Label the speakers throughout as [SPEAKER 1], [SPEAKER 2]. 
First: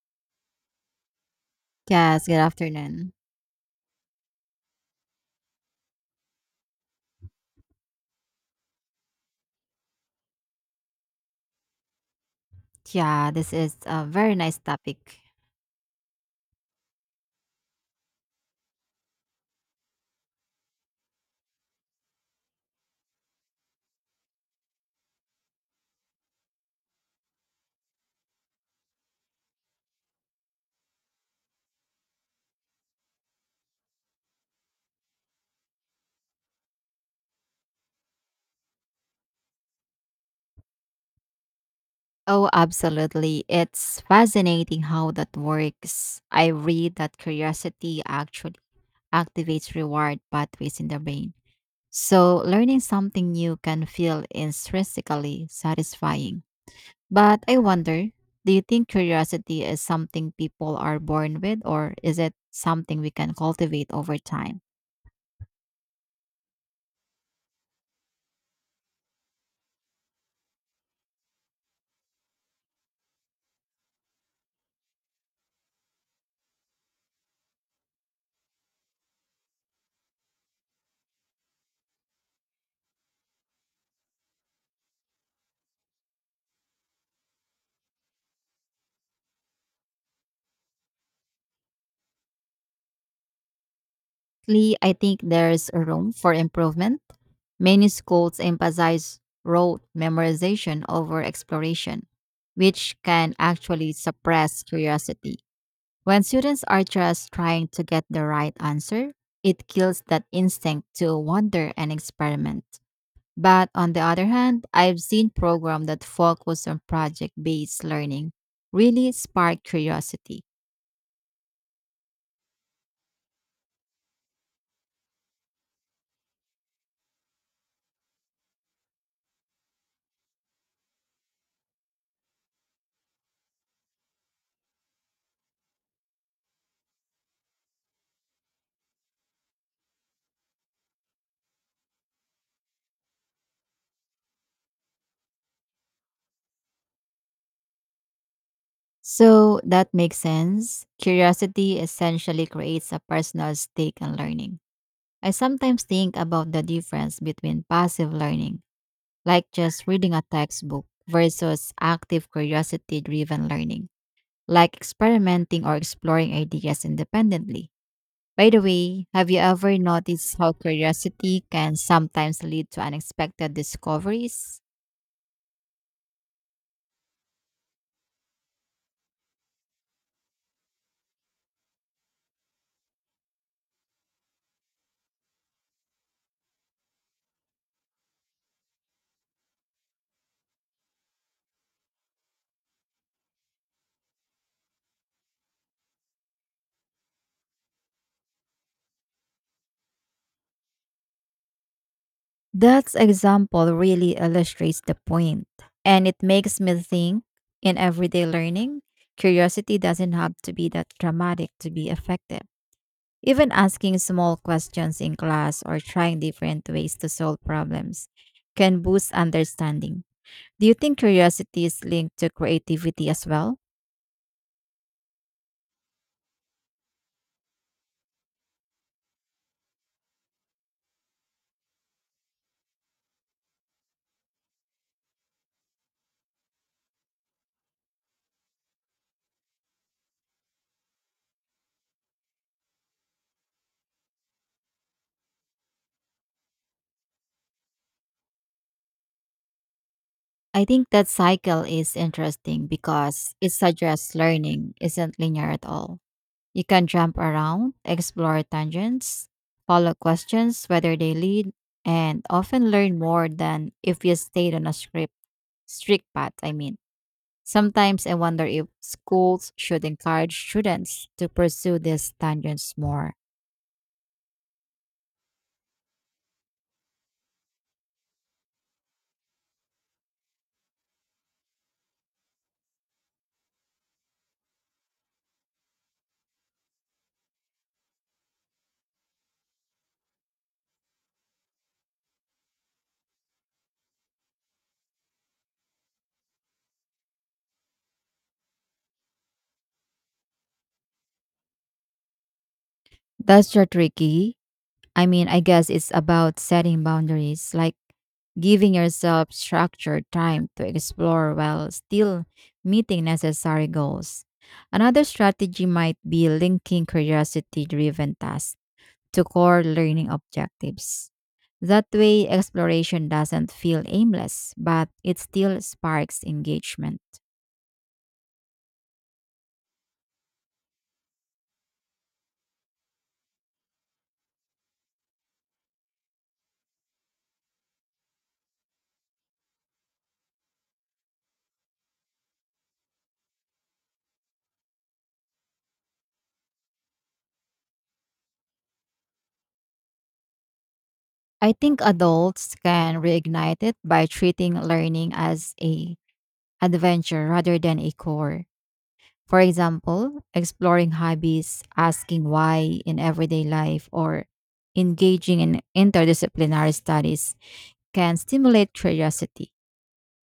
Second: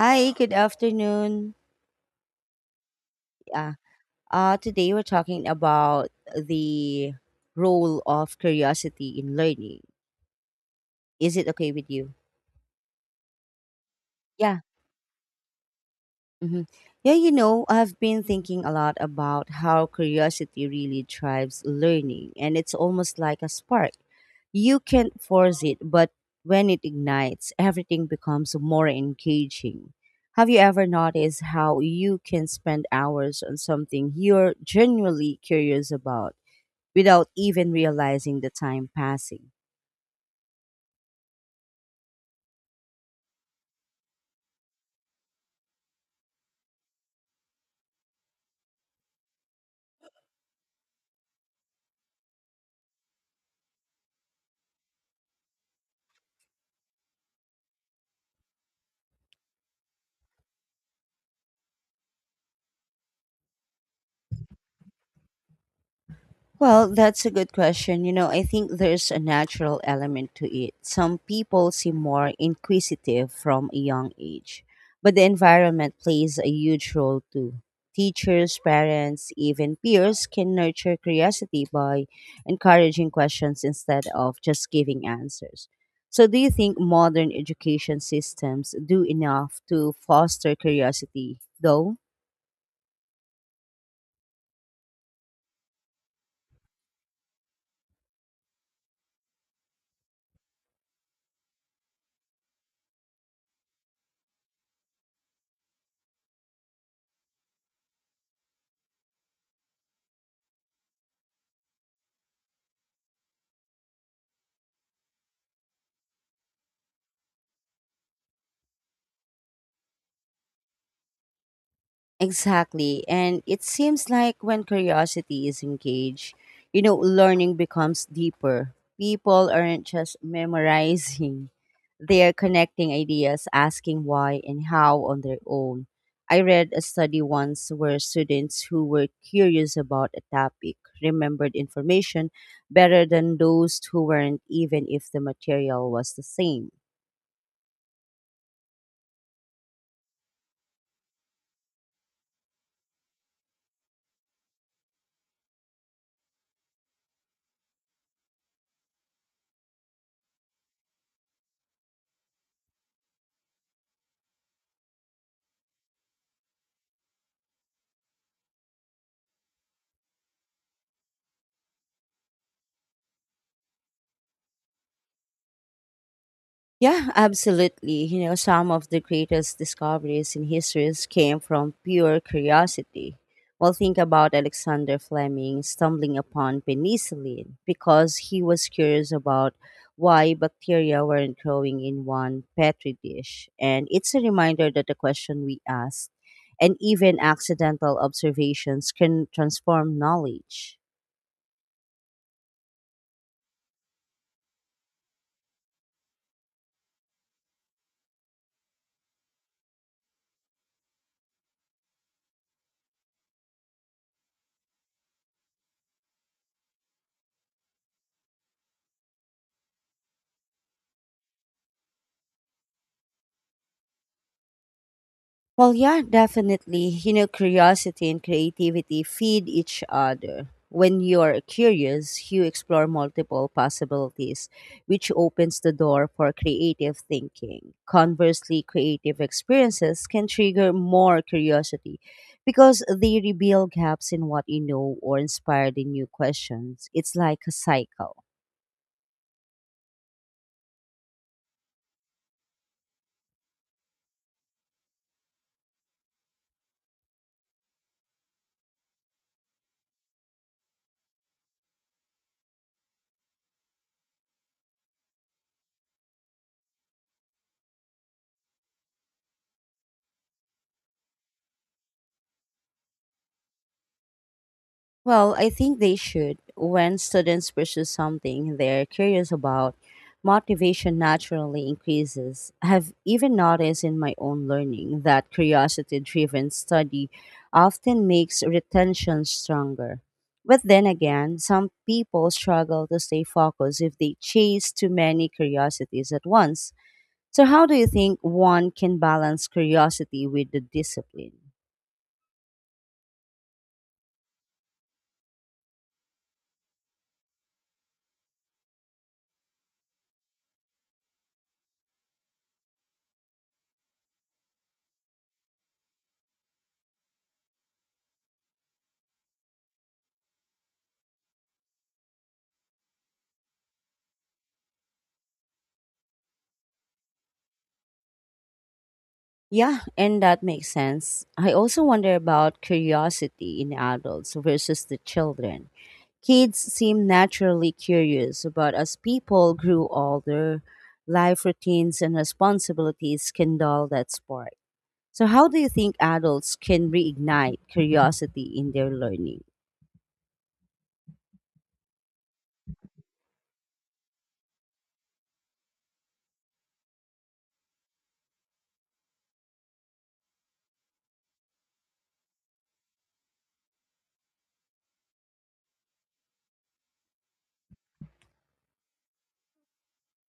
[SPEAKER 1] Hi, good afternoon.
[SPEAKER 2] Yes, good afternoon.
[SPEAKER 1] Yeah. Today we're talking about the role of curiosity in learning. Is it okay with you?
[SPEAKER 2] Yeah, this is a very nice
[SPEAKER 1] Yeah.
[SPEAKER 2] topic.
[SPEAKER 1] hmm Yeah, you know, I've been thinking a lot about how curiosity really drives learning, and it's almost like a spark. You can't force it, but when it ignites, everything becomes more engaging. Have you ever noticed how you can spend hours on something you're genuinely curious about, without even realizing the time passing?
[SPEAKER 2] Oh, absolutely. It's fascinating how that works. I read that curiosity actually activates reward pathways in the brain. So, learning something new can feel intrinsically satisfying. But I wonder, do you think curiosity is something people are born with, or is it something we can cultivate over time?
[SPEAKER 1] Well, that's a good question. You know, I think there's a natural element to it. Some people seem more inquisitive from a young age, but the environment plays a huge role too. Teachers, parents, even peers can nurture curiosity by encouraging questions instead of just giving answers. So, do you think modern education systems do enough to foster curiosity, though?
[SPEAKER 2] Lee, I think there's a room for improvement. Many schools emphasize rote memorization over exploration, which can actually suppress curiosity. When students are just trying to get the right answer, it kills that instinct to wonder and experiment. But on the other hand, I've seen programs that focus on project based learning really spark curiosity.
[SPEAKER 1] Exactly. And it seems like when curiosity is engaged, you know, learning becomes deeper. People aren't just memorizing, they are connecting ideas, asking why and how on their own. I read a study once where students who were curious about a topic remembered information better than those who weren't, even if the material was the same.
[SPEAKER 2] So that makes sense. Curiosity essentially creates a personal stake in learning. I sometimes think about the difference between passive learning, like just reading a textbook, versus active curiosity driven learning, like experimenting or exploring ideas independently. By the way, have you ever noticed how curiosity can sometimes lead to unexpected discoveries?
[SPEAKER 1] Yeah, absolutely. You know, some of the greatest discoveries in history came from pure curiosity. Well, think about Alexander Fleming stumbling upon penicillin because he was curious about why bacteria weren't growing in one petri dish. And it's a reminder that the question we ask and even accidental observations can transform knowledge.
[SPEAKER 2] That example really illustrates the point, and it makes me think in everyday learning, curiosity doesn't have to be that dramatic to be effective. Even asking small questions in class or trying different ways to solve problems can boost understanding. Do you think curiosity is linked to creativity as well?
[SPEAKER 1] Well, yeah, definitely. You know, curiosity and creativity feed each other. When you're curious, you explore multiple possibilities, which opens the door for creative thinking. Conversely, creative experiences can trigger more curiosity because they reveal gaps in what you know or inspire the new questions. It's like a cycle.
[SPEAKER 2] I think that cycle is interesting because it suggests learning isn't linear at all. You can jump around, explore tangents, follow questions, whether they lead, and often learn more than if you stayed on a script, strict path. I mean, sometimes I wonder if schools should encourage students to pursue these tangents more.
[SPEAKER 1] Well, I think they should. When students pursue something they're curious about, motivation naturally increases. I've even noticed in my own learning that curiosity driven study often makes retention stronger. But then again, some people struggle to stay focused if they chase too many curiosities at once. So, how do you think one can balance curiosity with the discipline?
[SPEAKER 2] That's your tricky. I mean, I guess it's about setting boundaries, like giving yourself structured time to explore while still meeting necessary goals. Another strategy might be linking curiosity driven tasks to core learning objectives. That way, exploration doesn't feel aimless, but it still sparks engagement.
[SPEAKER 1] Yeah, and that makes sense. I also wonder about curiosity in adults versus the children. Kids seem naturally curious, but as people grew older, life routines and responsibilities can dull that spark. So, how do you think adults can reignite curiosity in their learning?
[SPEAKER 2] I think adults can reignite it by treating learning as a adventure rather than a core. For example, exploring hobbies, asking why in everyday life, or engaging in interdisciplinary studies can stimulate curiosity.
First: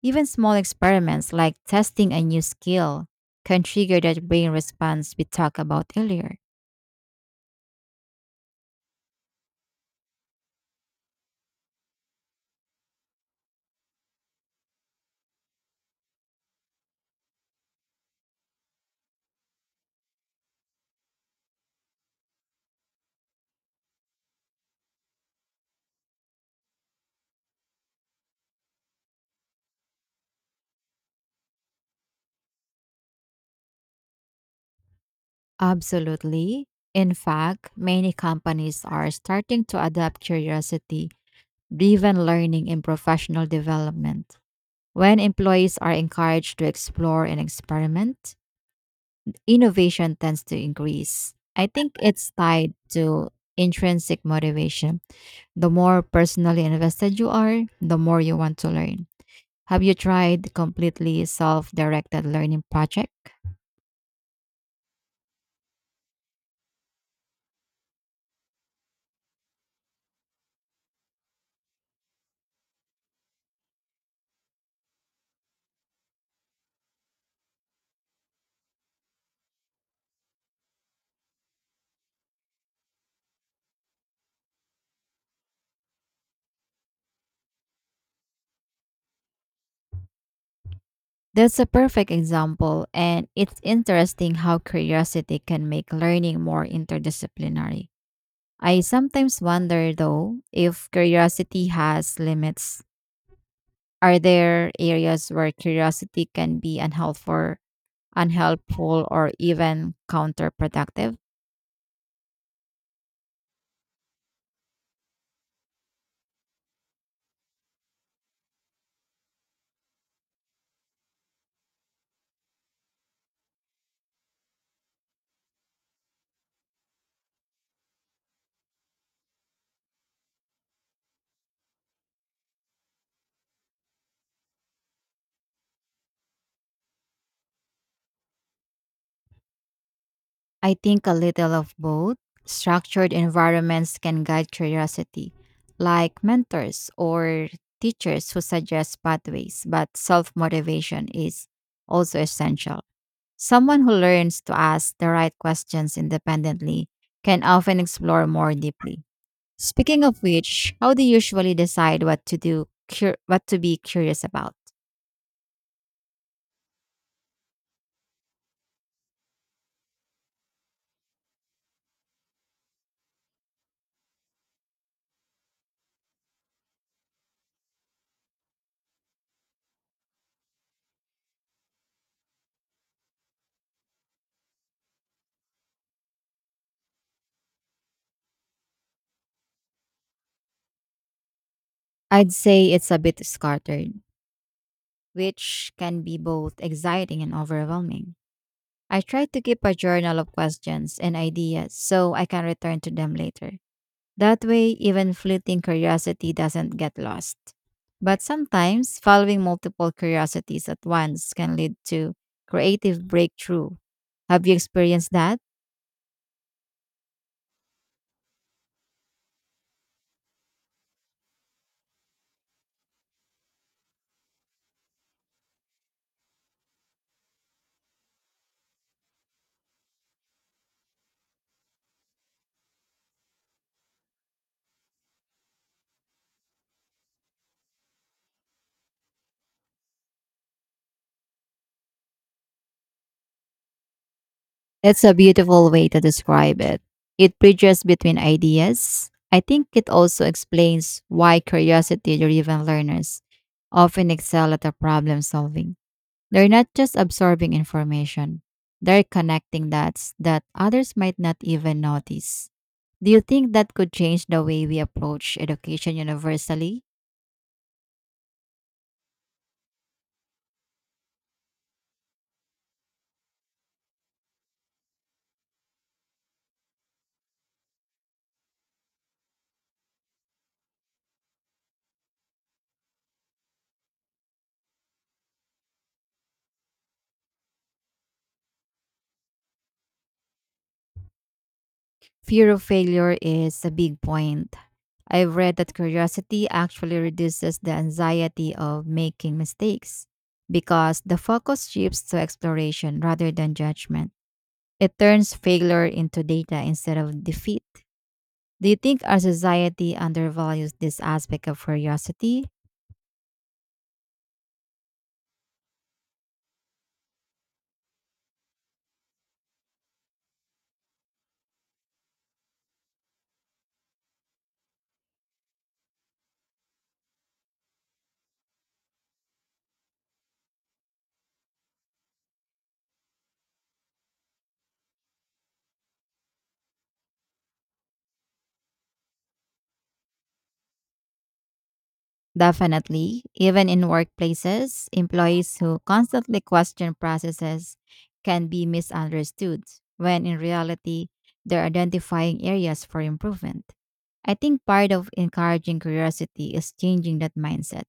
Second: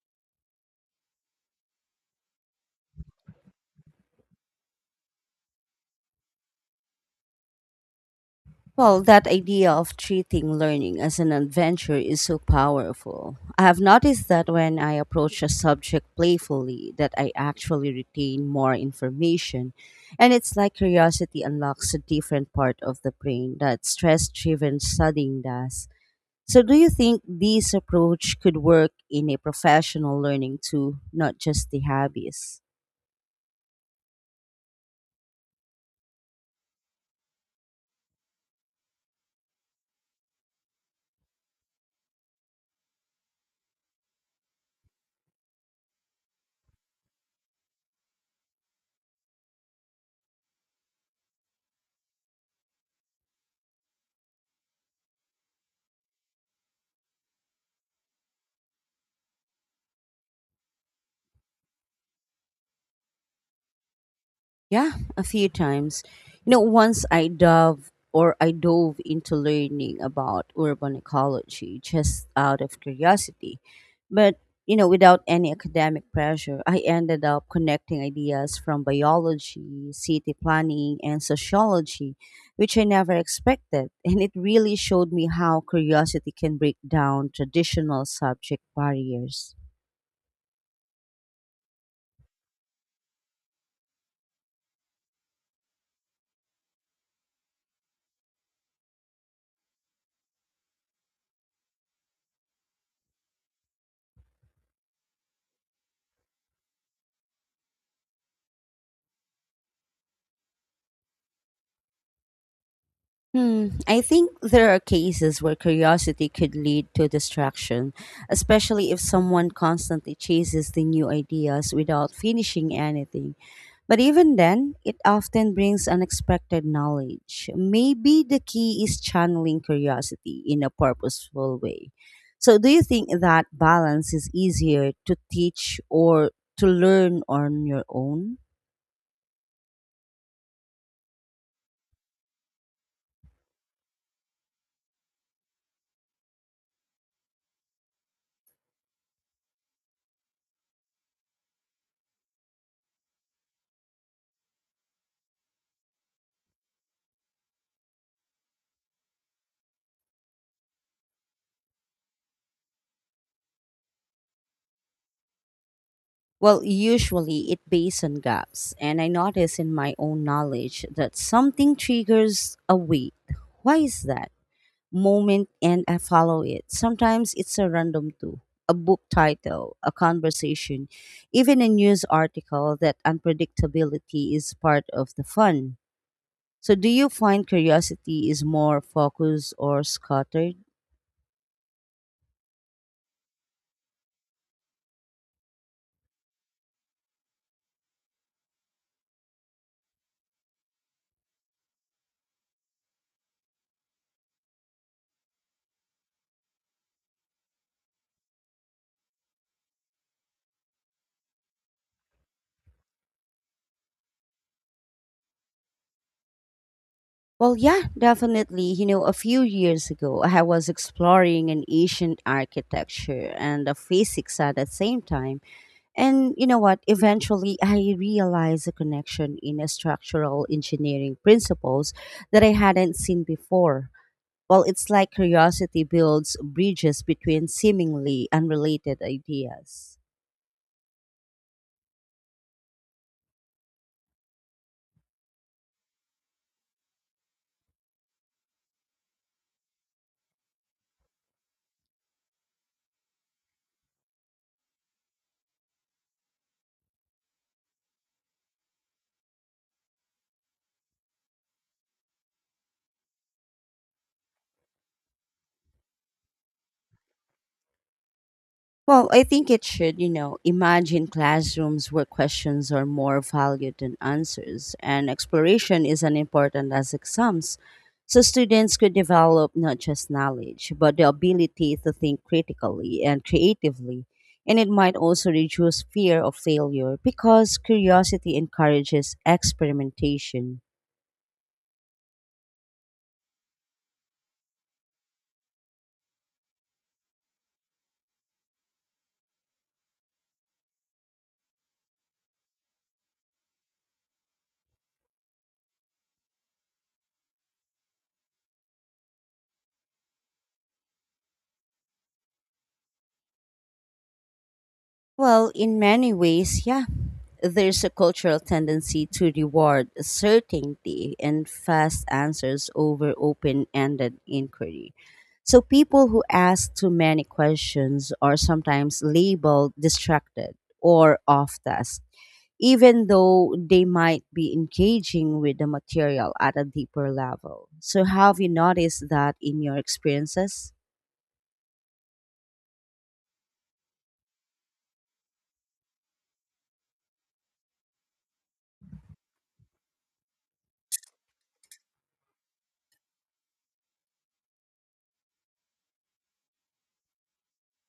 [SPEAKER 2] Even small experiments like testing a new skill can trigger that brain response we talked about earlier.
[SPEAKER 1] Well, that idea of treating learning as an adventure is so powerful. I have noticed that when I approach a subject playfully, that I actually retain more information. And it's like curiosity unlocks a different part of the brain that stress-driven studying does. So do you think this approach could work in a professional learning too, not just the hobbies?
[SPEAKER 2] Absolutely. In fact, many companies are starting to adopt curiosity driven learning in professional development. When employees are encouraged to explore and experiment, innovation tends to increase. I think it's tied to intrinsic motivation. The more personally invested you are, the more you want to learn. Have you tried completely self directed learning project?
[SPEAKER 1] Yeah, a few times. You know, once I dove or I dove into learning about urban ecology just out of curiosity. But, you know, without any academic pressure, I ended up connecting ideas from biology, city planning, and sociology, which I never expected. And it really showed me how curiosity can break down traditional subject barriers.
[SPEAKER 2] That's a perfect example, and it's interesting how curiosity can make learning more interdisciplinary. I sometimes wonder, though, if curiosity has limits. Are there areas where curiosity can be unhealthy unhelpful, or even counterproductive?
[SPEAKER 1] I think there are cases where curiosity could lead to distraction, especially if someone constantly chases the new ideas without finishing anything. But even then, it often brings unexpected knowledge. Maybe the key is channeling curiosity in a purposeful way. So, do you think that balance is easier to teach or to learn on your own?
[SPEAKER 2] I think a little of both. Structured environments can guide curiosity, like mentors or teachers who suggest pathways, but self motivation is also essential. Someone who learns to ask the right questions independently can often explore more deeply. Speaking of which, how do you usually decide what to do, what to be curious about?
[SPEAKER 1] Well, usually it based on gaps, and I notice in my own knowledge that something triggers a wait. Why is that? Moment, and I follow it. Sometimes it's a random tool, a book title, a conversation, even a news article that unpredictability is part of the fun. So, do you find curiosity is more focused or scattered?
[SPEAKER 2] I'd say it's a bit scattered, which can be both exciting and overwhelming. I try to keep a journal of questions and ideas so I can return to them later. That way, even fleeting curiosity doesn't get lost. But sometimes, following multiple curiosities at once can lead to creative breakthrough. Have you experienced that?
[SPEAKER 1] Well, yeah, definitely. You know, a few years ago, I was exploring an ancient architecture and the physics at the same time. And you know what? Eventually, I realized a connection in a structural engineering principles that I hadn't seen before. Well, it's like curiosity builds bridges between seemingly unrelated ideas.
[SPEAKER 2] That's a beautiful way to describe it. It bridges between ideas. I think it also explains why curiosity driven learners often excel at the problem solving. They're not just absorbing information, they're connecting dots that others might not even notice. Do you think that could change the way we approach education universally?
[SPEAKER 1] Well, I think it should, you know, imagine classrooms where questions are more valued than answers, and exploration is as important as exams. So students could develop not just knowledge, but the ability to think critically and creatively. And it might also reduce fear of failure because curiosity encourages experimentation.
[SPEAKER 2] Fear of failure is a big point. I've read that curiosity actually reduces the anxiety of making mistakes because the focus shifts to exploration rather than judgment. It turns failure into data instead of defeat. Do you think our society undervalues this aspect of curiosity?
[SPEAKER 1] Well, in many ways, yeah. There's a cultural tendency to reward certainty and fast answers over open ended inquiry. So, people who ask too many questions are sometimes labeled distracted or off task, even though they might be engaging with the material at a deeper level. So, have you noticed that in your experiences?
[SPEAKER 2] Definitely. Even in workplaces, employees who constantly question processes can be misunderstood when in reality, they're identifying areas for improvement. I think part of encouraging curiosity is changing that mindset,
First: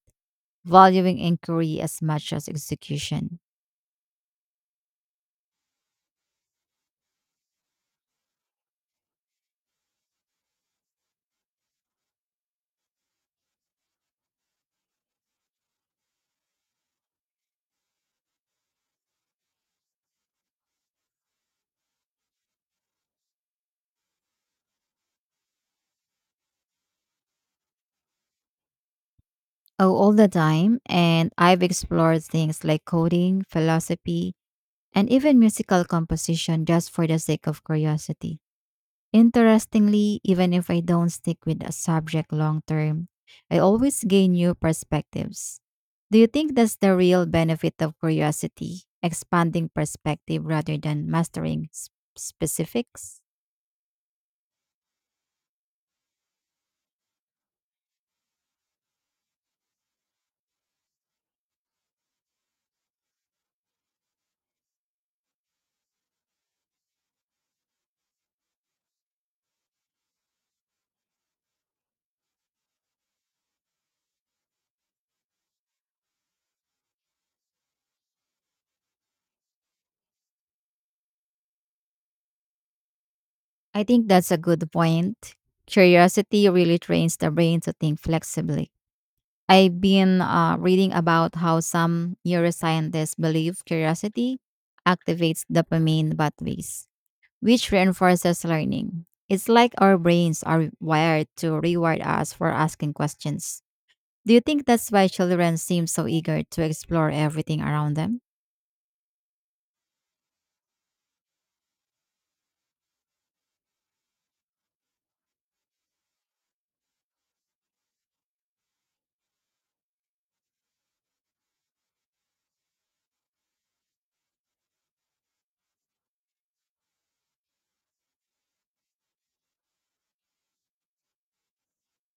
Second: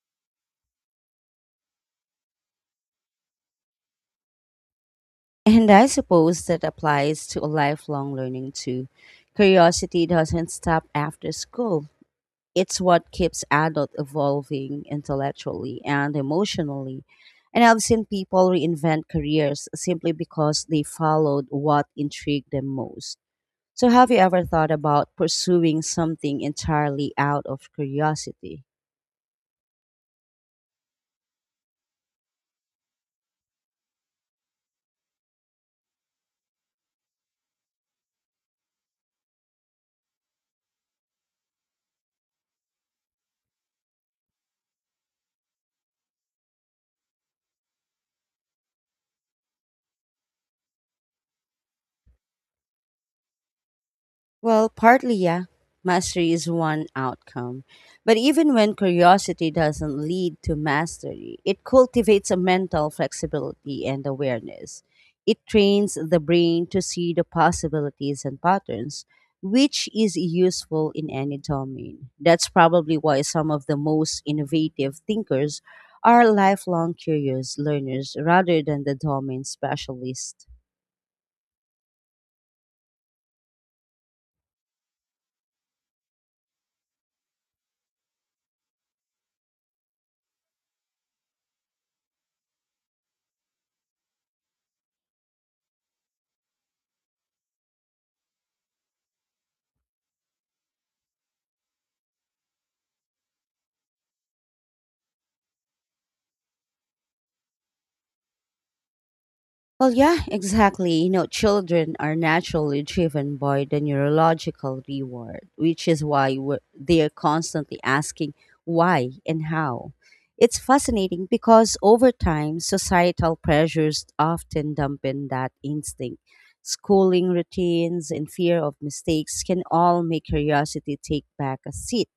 [SPEAKER 2] valuing inquiry as much as execution.
[SPEAKER 1] And I suppose that applies to a lifelong learning too. Curiosity doesn't stop after school. It's what keeps adults evolving intellectually and emotionally. And I've seen people reinvent careers simply because they followed what intrigued them most. So, have you ever thought about pursuing something entirely out of curiosity?
[SPEAKER 2] Oh, all the time, and I've explored things like coding, philosophy, and even musical composition just for the sake of curiosity. Interestingly, even if I don't stick with a subject long term, I always gain new perspectives. Do you think that's the real benefit of curiosity, expanding perspective rather than mastering specifics?
[SPEAKER 1] Well, partly, yeah. Mastery is one outcome. But even when curiosity doesn't lead to mastery, it cultivates a mental flexibility and awareness. It trains the brain to see the possibilities and patterns, which is useful in any domain. That's probably why some of the most innovative thinkers are lifelong curious learners rather than the domain specialists.
[SPEAKER 2] I think that's a good point. Curiosity really trains the brain to think flexibly. I've been reading about how some neuroscientists believe curiosity activates dopamine pathways which reinforces learning. It's like our brains are wired to reward us for asking questions. Do you think that's why children seem so eager to explore everything around them?
[SPEAKER 1] Well, yeah, exactly. You know, children are naturally driven by the neurological reward, which is why they're constantly asking why and how. It's fascinating because over time, societal pressures often dampen that instinct. Schooling routines and fear of mistakes can all make curiosity take back a seat.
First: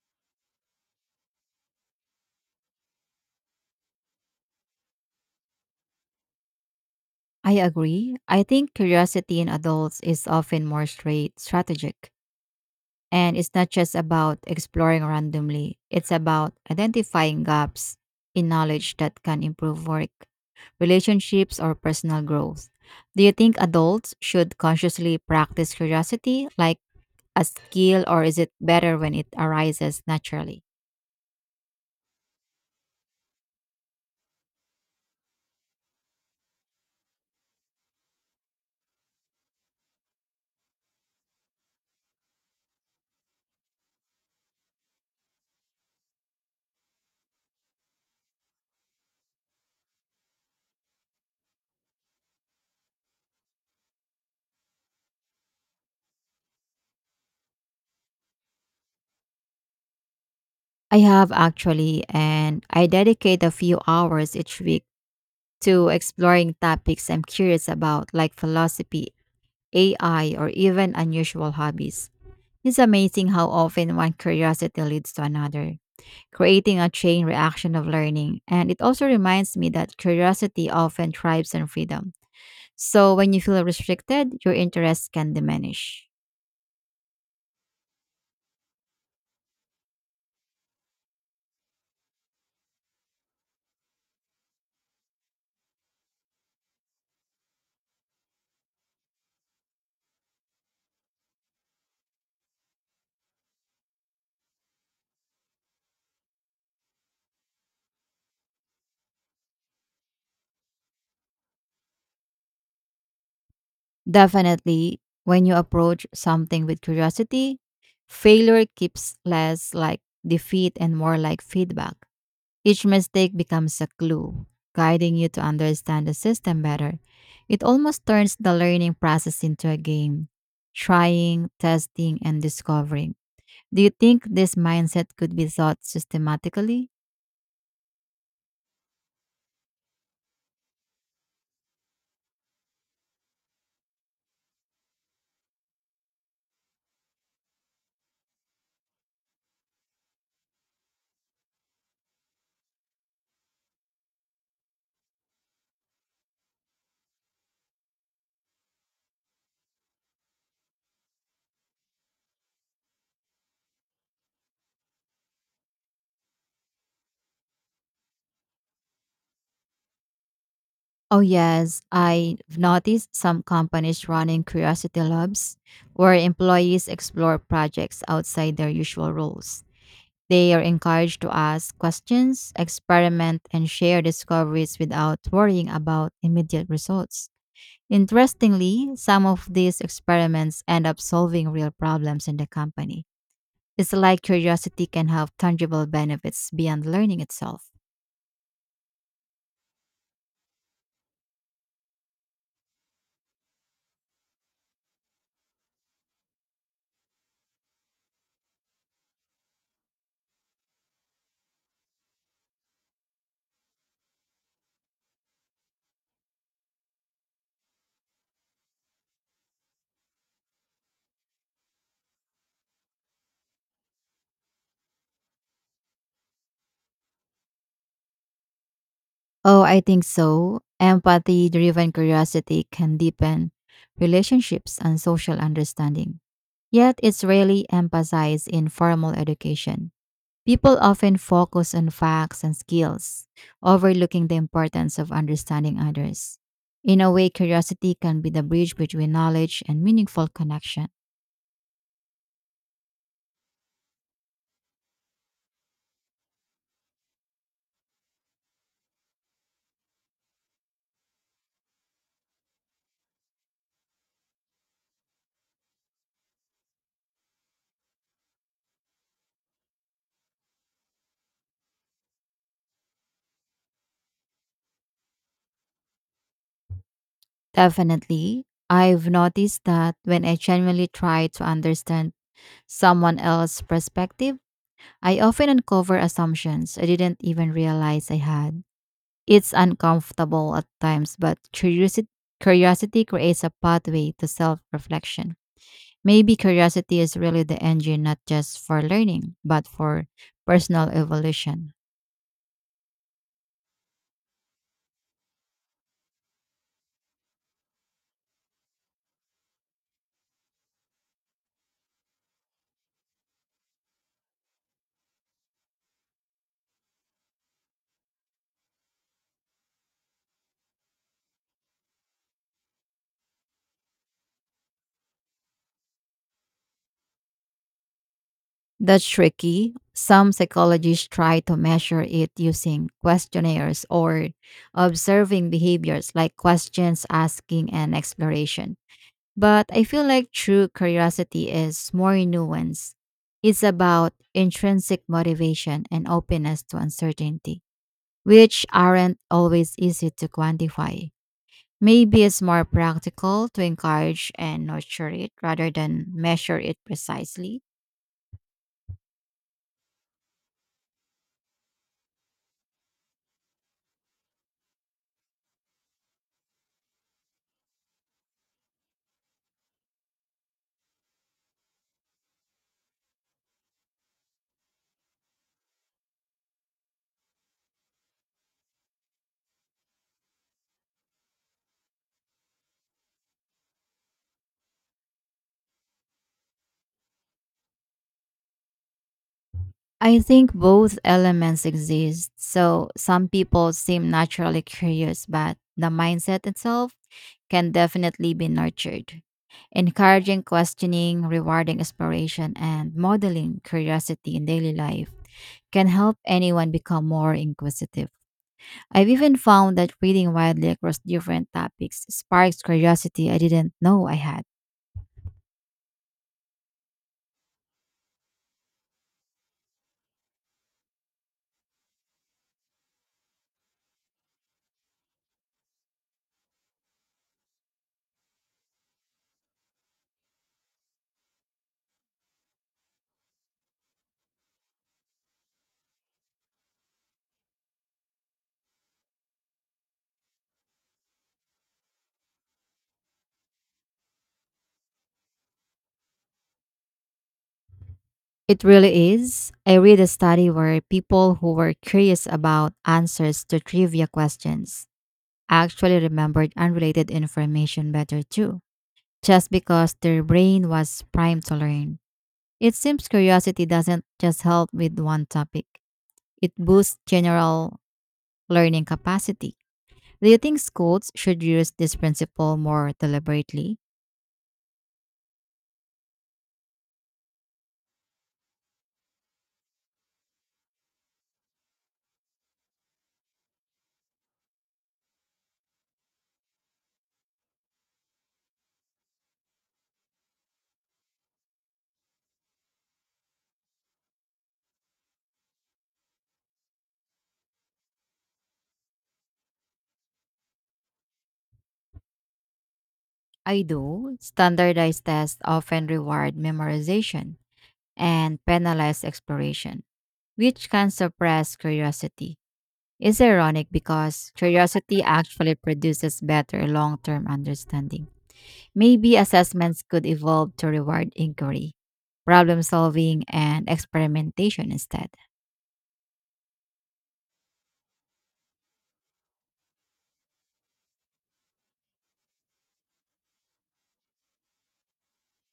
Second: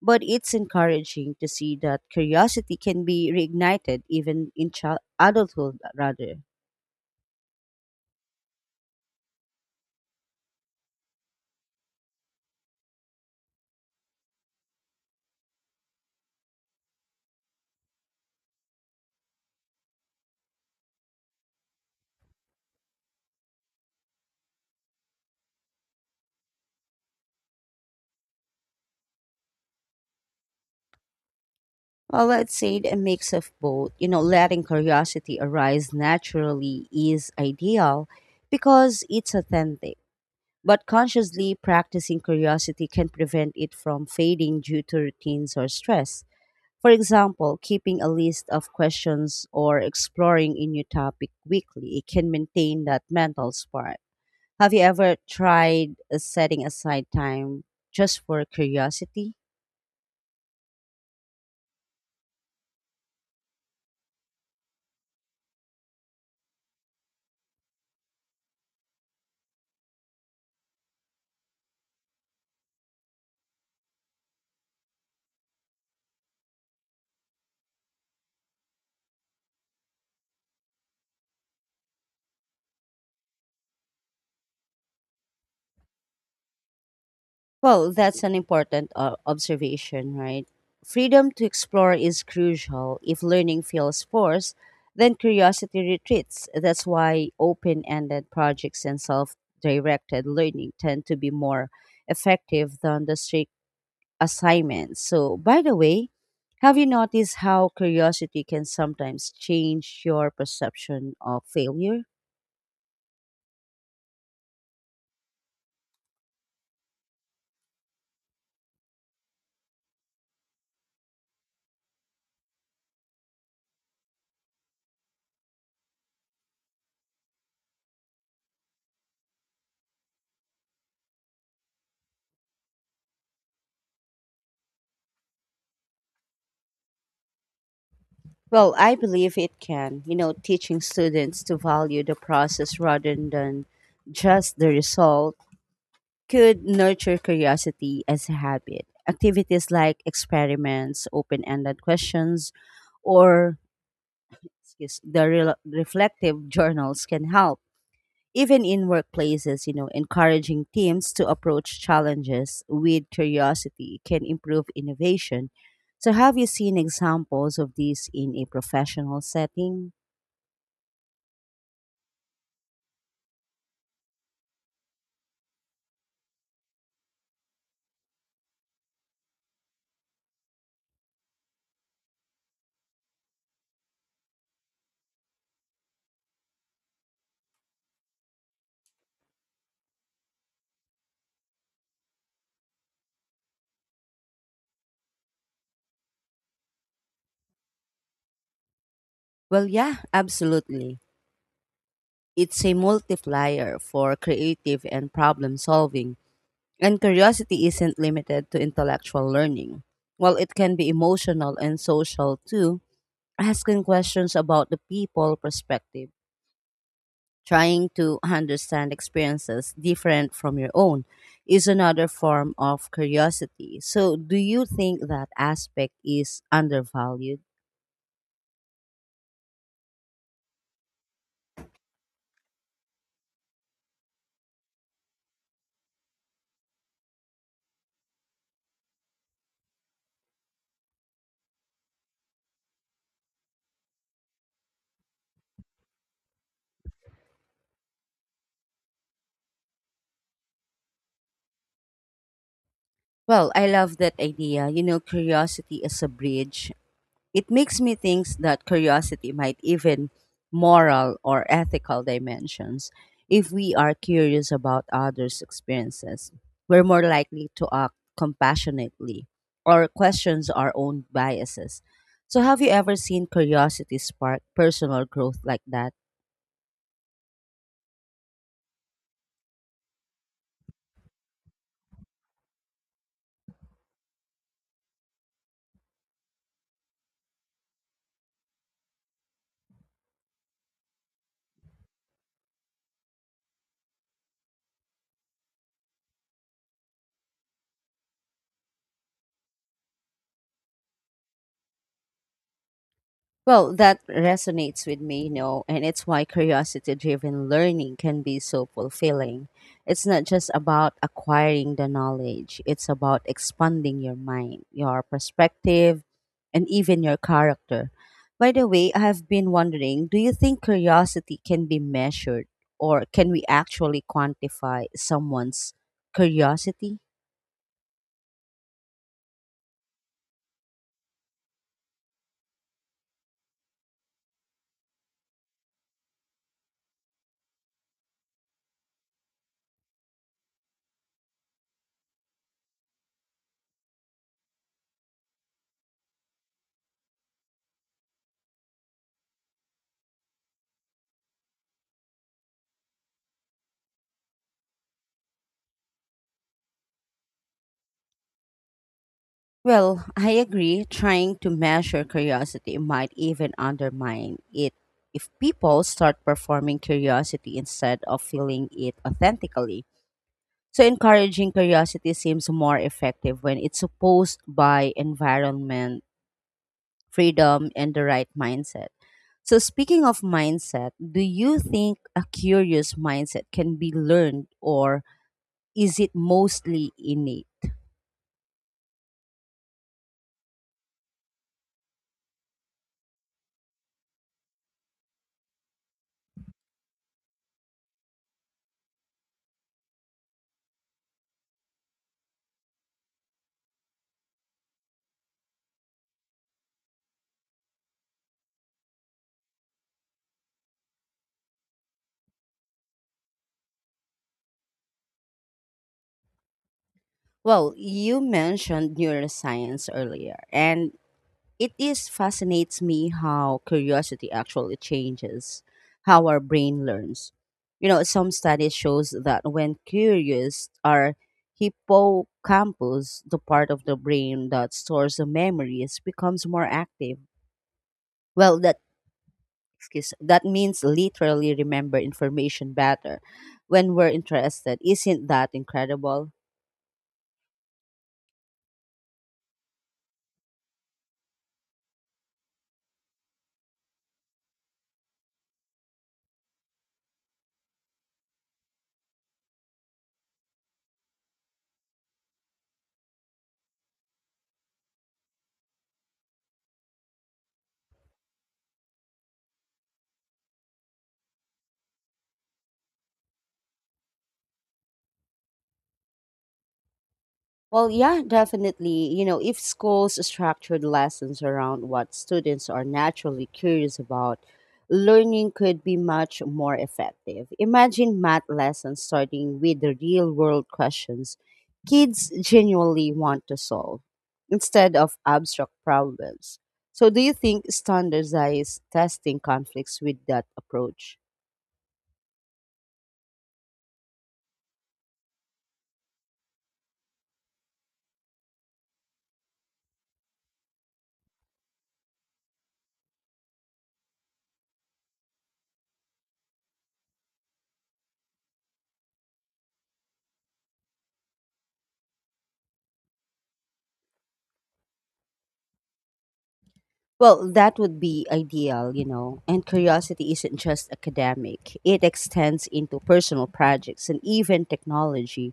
[SPEAKER 1] But it's encouraging to see that curiosity can be reignited even in child adulthood, rather.
[SPEAKER 2] I agree. I think curiosity in adults is often more straight strategic. And it's not just about exploring randomly, it's about identifying gaps in knowledge that can improve work, relationships, or personal growth. Do you think adults should consciously practice curiosity, like a skill or is it better when it arises naturally?
[SPEAKER 1] Well, I'd say a mix of both. You know, letting curiosity arise naturally is ideal because it's authentic. But consciously practicing curiosity can prevent it from fading due to routines or stress. For example, keeping a list of questions or exploring a new topic weekly, it can maintain that mental spark. Have you ever tried setting aside time just for curiosity?
[SPEAKER 2] I have actually, and I dedicate a few hours each week to exploring topics I'm curious about, like philosophy, AI, or even unusual hobbies. It's amazing how often one curiosity leads to another, creating a chain reaction of learning. And it also reminds me that curiosity often thrives on freedom. So when you feel restricted, your interest can diminish.
[SPEAKER 1] Well, that's an important observation, right? Freedom to explore is crucial. If learning feels forced, then curiosity retreats. That's why open ended projects and self directed learning tend to be more effective than the strict assignments. So, by the way, have you noticed how curiosity can sometimes change your perception of failure?
[SPEAKER 2] Definitely, when you approach something with curiosity, failure keeps less like defeat and more like feedback. Each mistake becomes a clue, guiding you to understand the system better. It almost turns the learning process into a game, trying, testing, and discovering. Do you think this mindset could be taught systematically?
[SPEAKER 1] Well, I believe it can. You know, teaching students to value the process rather than just the result could nurture curiosity as a habit. Activities like experiments, open ended questions, or reflective journals can help. Even in workplaces, you know, encouraging teams to approach challenges with curiosity can improve innovation. So, have you seen examples of this in a professional setting?
[SPEAKER 2] Oh, yes. I've noticed some companies running curiosity labs where employees explore projects outside their usual roles. They are encouraged to ask questions, experiment, and share discoveries without worrying about immediate results. Interestingly, some of these experiments end up solving real problems in the company. It's like curiosity can have tangible benefits beyond learning itself.
[SPEAKER 1] Well, yeah, absolutely. It's a multiplier for creative and problem solving. And curiosity isn't limited to intellectual learning. Well, it can be emotional and social too, asking questions about the people perspective, trying to understand experiences different from your own is another form of curiosity. So, do you think that aspect is undervalued?
[SPEAKER 2] Oh, I think so. Empathy driven curiosity can deepen relationships and social understanding. Yet, it's rarely emphasized in formal education. People often focus on facts and skills, overlooking the importance of understanding others. In a way, curiosity can be the bridge between knowledge and meaningful connection.
[SPEAKER 1] Well, I love that idea. You know, curiosity is a bridge. It makes me think that curiosity might even moral or ethical dimensions. If we are curious about others' experiences, we're more likely to act compassionately or questions our own biases. So have you ever seen curiosity spark personal growth like that?
[SPEAKER 2] Definitely, I've noticed that when I genuinely try to understand someone else's perspective, I often uncover assumptions I didn't even realize I had. It's uncomfortable at times, but curiosity creates a pathway to self reflection. Maybe curiosity is really the engine not just for learning, but for personal evolution.
[SPEAKER 1] Well, that resonates with me, you know, and it's why curiosity driven learning can be so fulfilling. It's not just about acquiring the knowledge, it's about expanding your mind, your perspective, and even your character. By the way, I have been wondering, do you think curiosity can be measured or can we actually quantify someone's curiosity?
[SPEAKER 2] That's tricky. Some psychologists try to measure it using questionnaires or observing behaviors like questions asking and exploration. But I feel like true curiosity is more nuanced. It's about intrinsic motivation and openness to uncertainty, which aren't always easy to quantify. Maybe it's more practical to encourage and nurture it rather than measure it precisely.
[SPEAKER 1] Well, I agree. Trying to measure curiosity might even undermine it if people start performing curiosity instead of feeling it authentically. So, encouraging curiosity seems more effective when it's supposed by environment, freedom, and the right mindset. So, speaking of mindset, do you think a curious mindset can be learned or is it mostly innate?
[SPEAKER 2] I think both elements exist. So some people seem naturally curious, but the mindset itself can definitely be nurtured. Encouraging questioning, rewarding exploration, and modeling curiosity in daily life can help anyone become more inquisitive. I've even found that reading widely across different topics sparks curiosity I didn't know I had.
[SPEAKER 1] Well, you mentioned neuroscience earlier, and it is fascinates me how curiosity actually changes how our brain learns. You know, some studies shows that when curious, our hippocampus, the part of the brain that stores the memories, becomes more active. Well, that means literally remember information better when we're interested. Isn't that incredible?
[SPEAKER 2] It really is. I read a study where people who were curious about answers to trivia questions actually remembered unrelated information better too, just because their brain was primed to learn. It seems curiosity doesn't just help with one topic, it boosts general learning capacity. Do you think schools should use this principle more deliberately?
[SPEAKER 1] Well, yeah, definitely. You know, if schools structured lessons around what students are naturally curious about, learning could be much more effective. Imagine math lessons starting with the real world questions kids genuinely want to solve instead of abstract problems. So, do you think standardized testing conflicts with that approach?
[SPEAKER 2] I do. Standardized tests often reward memorization and penalize exploration which can suppress curiosity. It's ironic because curiosity actually produces better long term understanding. Maybe assessments could evolve to reward inquiry, problem solving, and experimentation instead.
[SPEAKER 1] Well, that would be ideal, you know. And curiosity isn't just academic, it extends into personal projects and even technology.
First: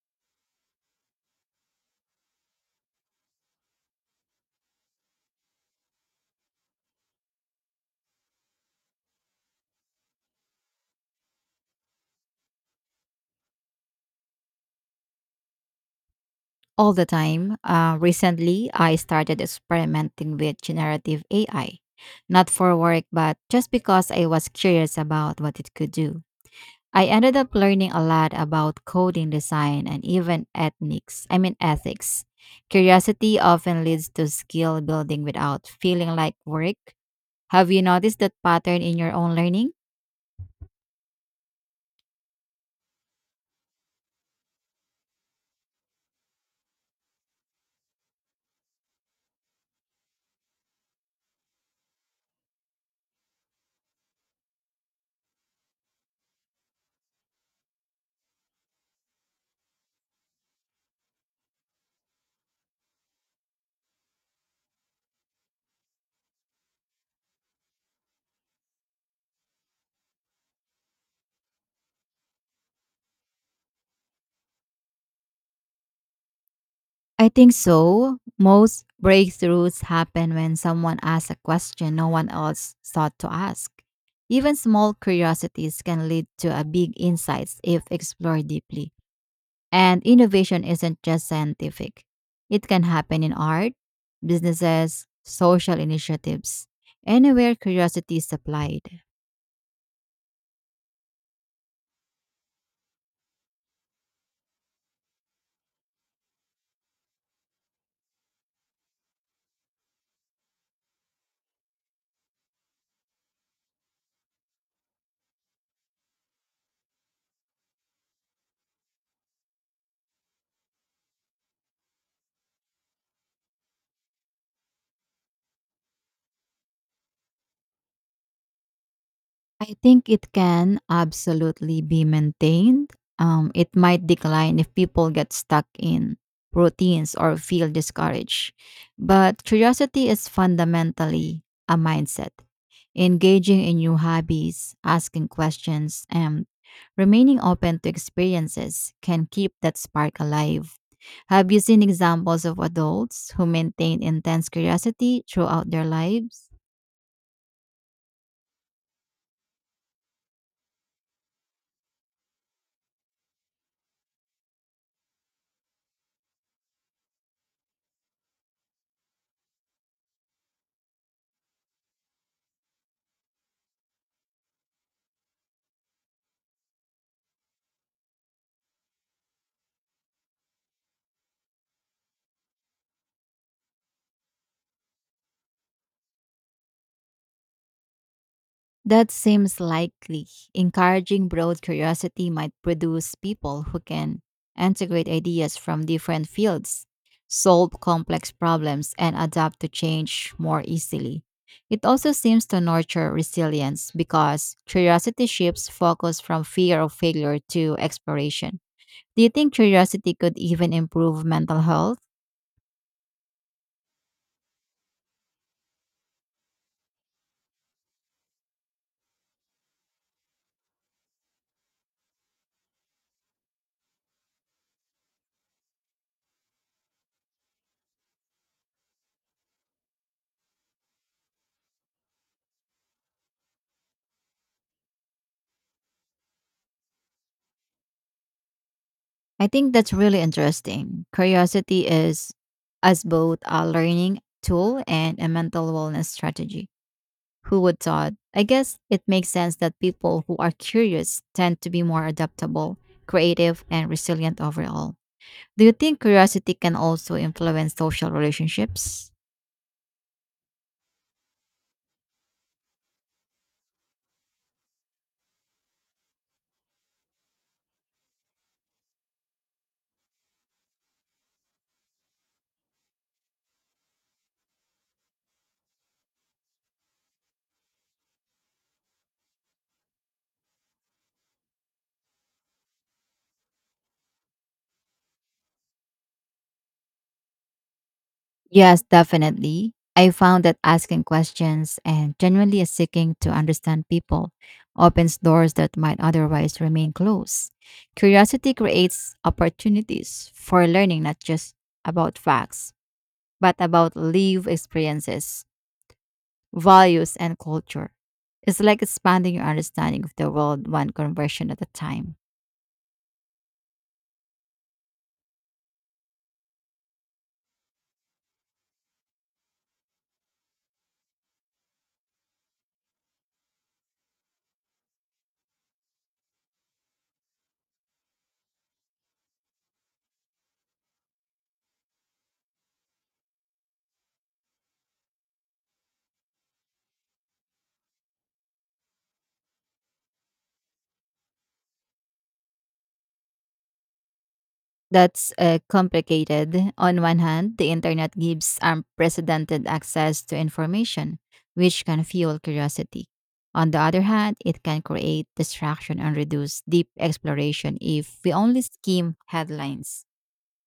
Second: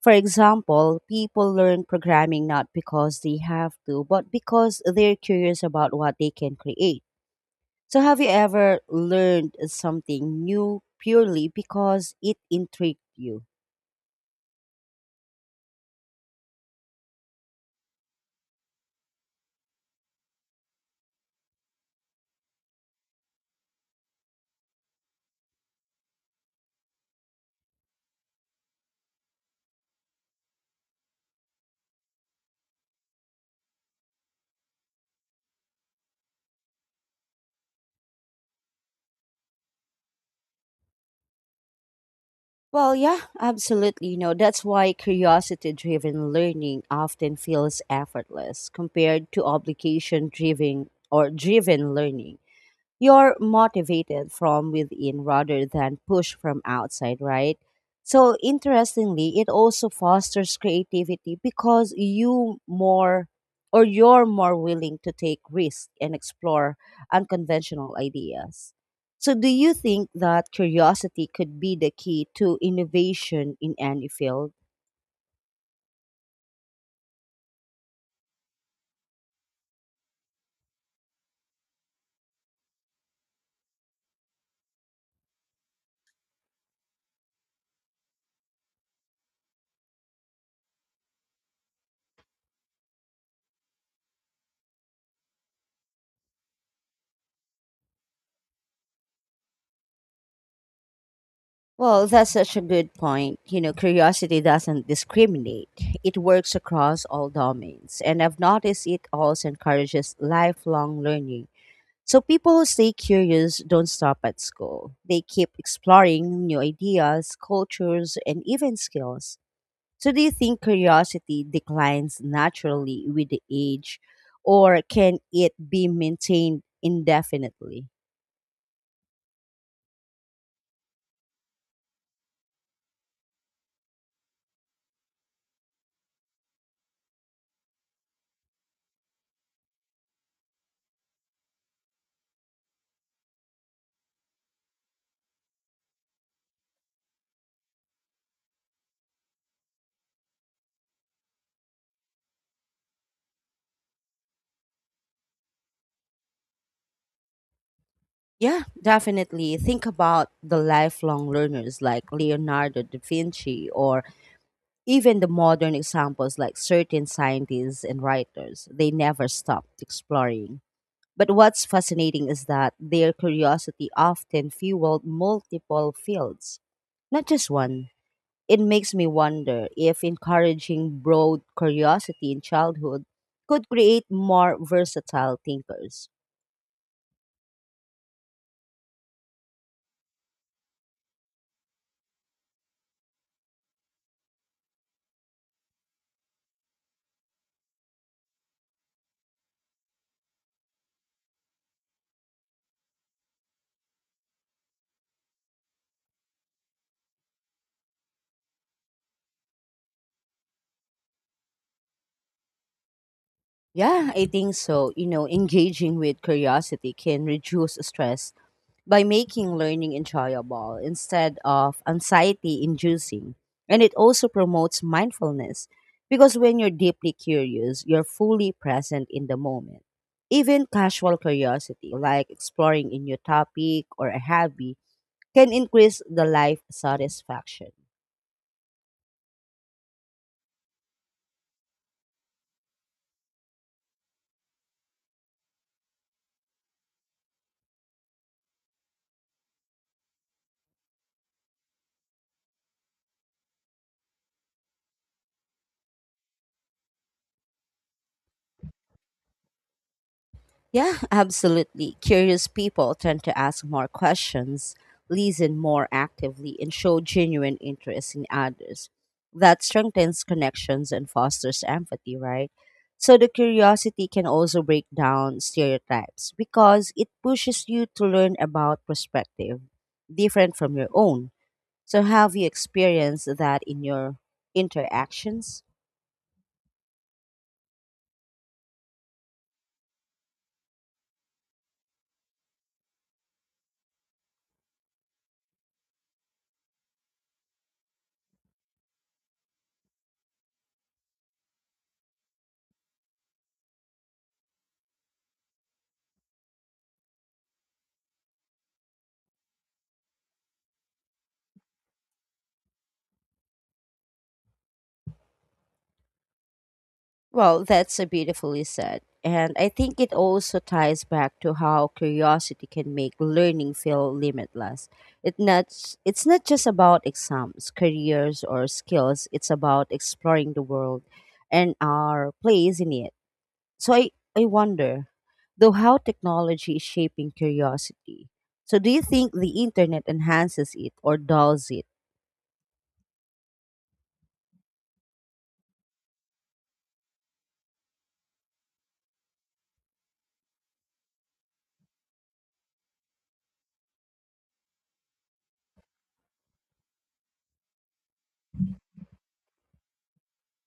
[SPEAKER 1] For example, people learn programming not because they have to, but because they're curious about what they can create. So, have you ever learned something new purely because it intrigued you?
[SPEAKER 2] All the time, recently, I started experimenting with generative AI, not for work, but just because I was curious about what it could do. I ended up learning a lot about coding design and even ethnics. I mean ethics. Curiosity often leads to skill building without feeling like work. Have you noticed that pattern in your own learning?
[SPEAKER 1] Well, yeah, absolutely. You know, that's why curiosity driven learning often feels effortless compared to obligation driven or driven learning. You're motivated from within rather than pushed from outside, right? So interestingly, it also fosters creativity because you're more willing to take risks and explore unconventional ideas. So do you think that curiosity could be the key to innovation in any field?
[SPEAKER 2] I think so. Most breakthroughs happen when someone asks a question no one else thought to ask. Even small curiosities can lead to a big insights if explored deeply. And innovation isn't just scientific, it can happen in art, businesses, social initiatives, anywhere curiosity is applied.
[SPEAKER 1] Well, that's such a good point. You know, curiosity doesn't discriminate. It works across all domains. And I've noticed it also encourages lifelong learning. So people who stay curious don't stop at school. They keep exploring new ideas, cultures, and even skills. So do you think curiosity declines naturally with the age or can it be maintained indefinitely?
[SPEAKER 2] I think it can absolutely be maintained. It might decline if people get stuck in routines or feel discouraged. But curiosity is fundamentally a mindset. Engaging in new hobbies, asking questions, and remaining open to experiences can keep that spark alive. Have you seen examples of adults who maintained intense curiosity throughout their lives?
[SPEAKER 1] Yeah, definitely. Think about the lifelong learners like Leonardo da Vinci or even the modern examples like certain scientists and writers. They never stopped exploring. But what's fascinating is that their curiosity often fueled multiple fields, not just one. It makes me wonder if encouraging broad curiosity in childhood could create more versatile thinkers.
[SPEAKER 2] That seems likely. Encouraging broad curiosity might produce people who can integrate ideas from different fields, solve complex problems, and adapt to change more easily. It also seems to nurture resilience because curiosity shifts focus from fear of failure to exploration. Do you think curiosity could even improve mental health?
[SPEAKER 1] Yeah, I think so. You know, engaging with curiosity can reduce stress by making learning enjoyable instead of anxiety inducing. And it also promotes mindfulness because when you're deeply curious, you're fully present in the moment. Even casual curiosity, like exploring a new topic or a hobby, can increase the life satisfaction.
[SPEAKER 2] I think that's really interesting. Curiosity is as both a learning tool and a mental wellness strategy. Who would thought? I guess it makes sense that people who are curious tend to be more adaptable, creative, and resilient overall. Do you think curiosity can also influence social relationships?
[SPEAKER 1] Yeah, absolutely. Curious people tend to ask more questions, listen more actively, and show genuine interest in others. That strengthens connections and fosters empathy, right? So, the curiosity can also break down stereotypes because it pushes you to learn about perspective different from your own. So, have you experienced that in your interactions?
[SPEAKER 2] Yes, definitely. I found that asking questions and genuinely seeking to understand people opens doors that might otherwise remain closed. Curiosity creates opportunities for learning not just about facts, but about lived experiences, values, and culture. It's like expanding your understanding of the world one conversion at a time.
[SPEAKER 1] Well, that's a beautifully said. And I think it also ties back to how curiosity can make learning feel limitless. It not, it's not just about exams, careers, or skills, it's about exploring the world and our place in it. So I, I wonder, though, how technology is shaping curiosity. So do you think the internet enhances it or dulls it?
[SPEAKER 2] That's complicated. On one hand, the internet gives unprecedented access to information, which can fuel curiosity. On the other hand, it can create distraction and reduce deep exploration if we only skim headlines.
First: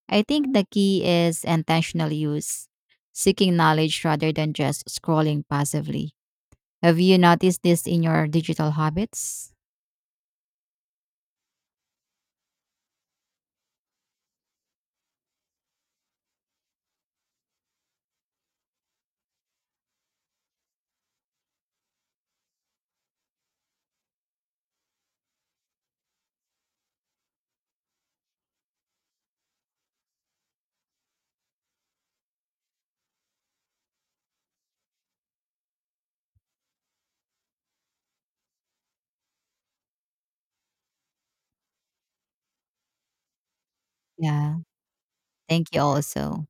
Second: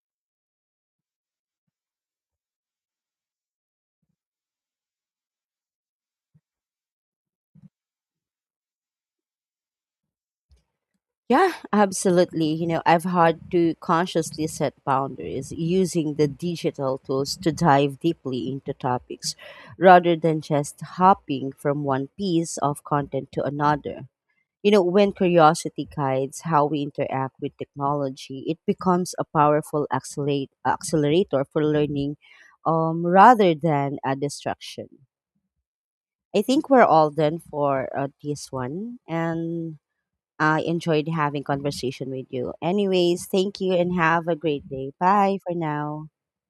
[SPEAKER 2] I think the key is intentional use, seeking knowledge rather than just scrolling passively. Have you noticed this in your digital habits?
[SPEAKER 1] Yeah, absolutely. You know, I've had to consciously set boundaries using the digital tools to dive deeply into topics rather than just hopping from one piece of content to another. You know, when curiosity guides how we interact with technology, it becomes a powerful accelerator for learning rather than a distraction. I think we're all done for this one. And I enjoyed having conversation with you. Anyways, thank you and have a
[SPEAKER 2] Yeah,
[SPEAKER 1] great day. Bye for
[SPEAKER 2] thank you
[SPEAKER 1] now.
[SPEAKER 2] also.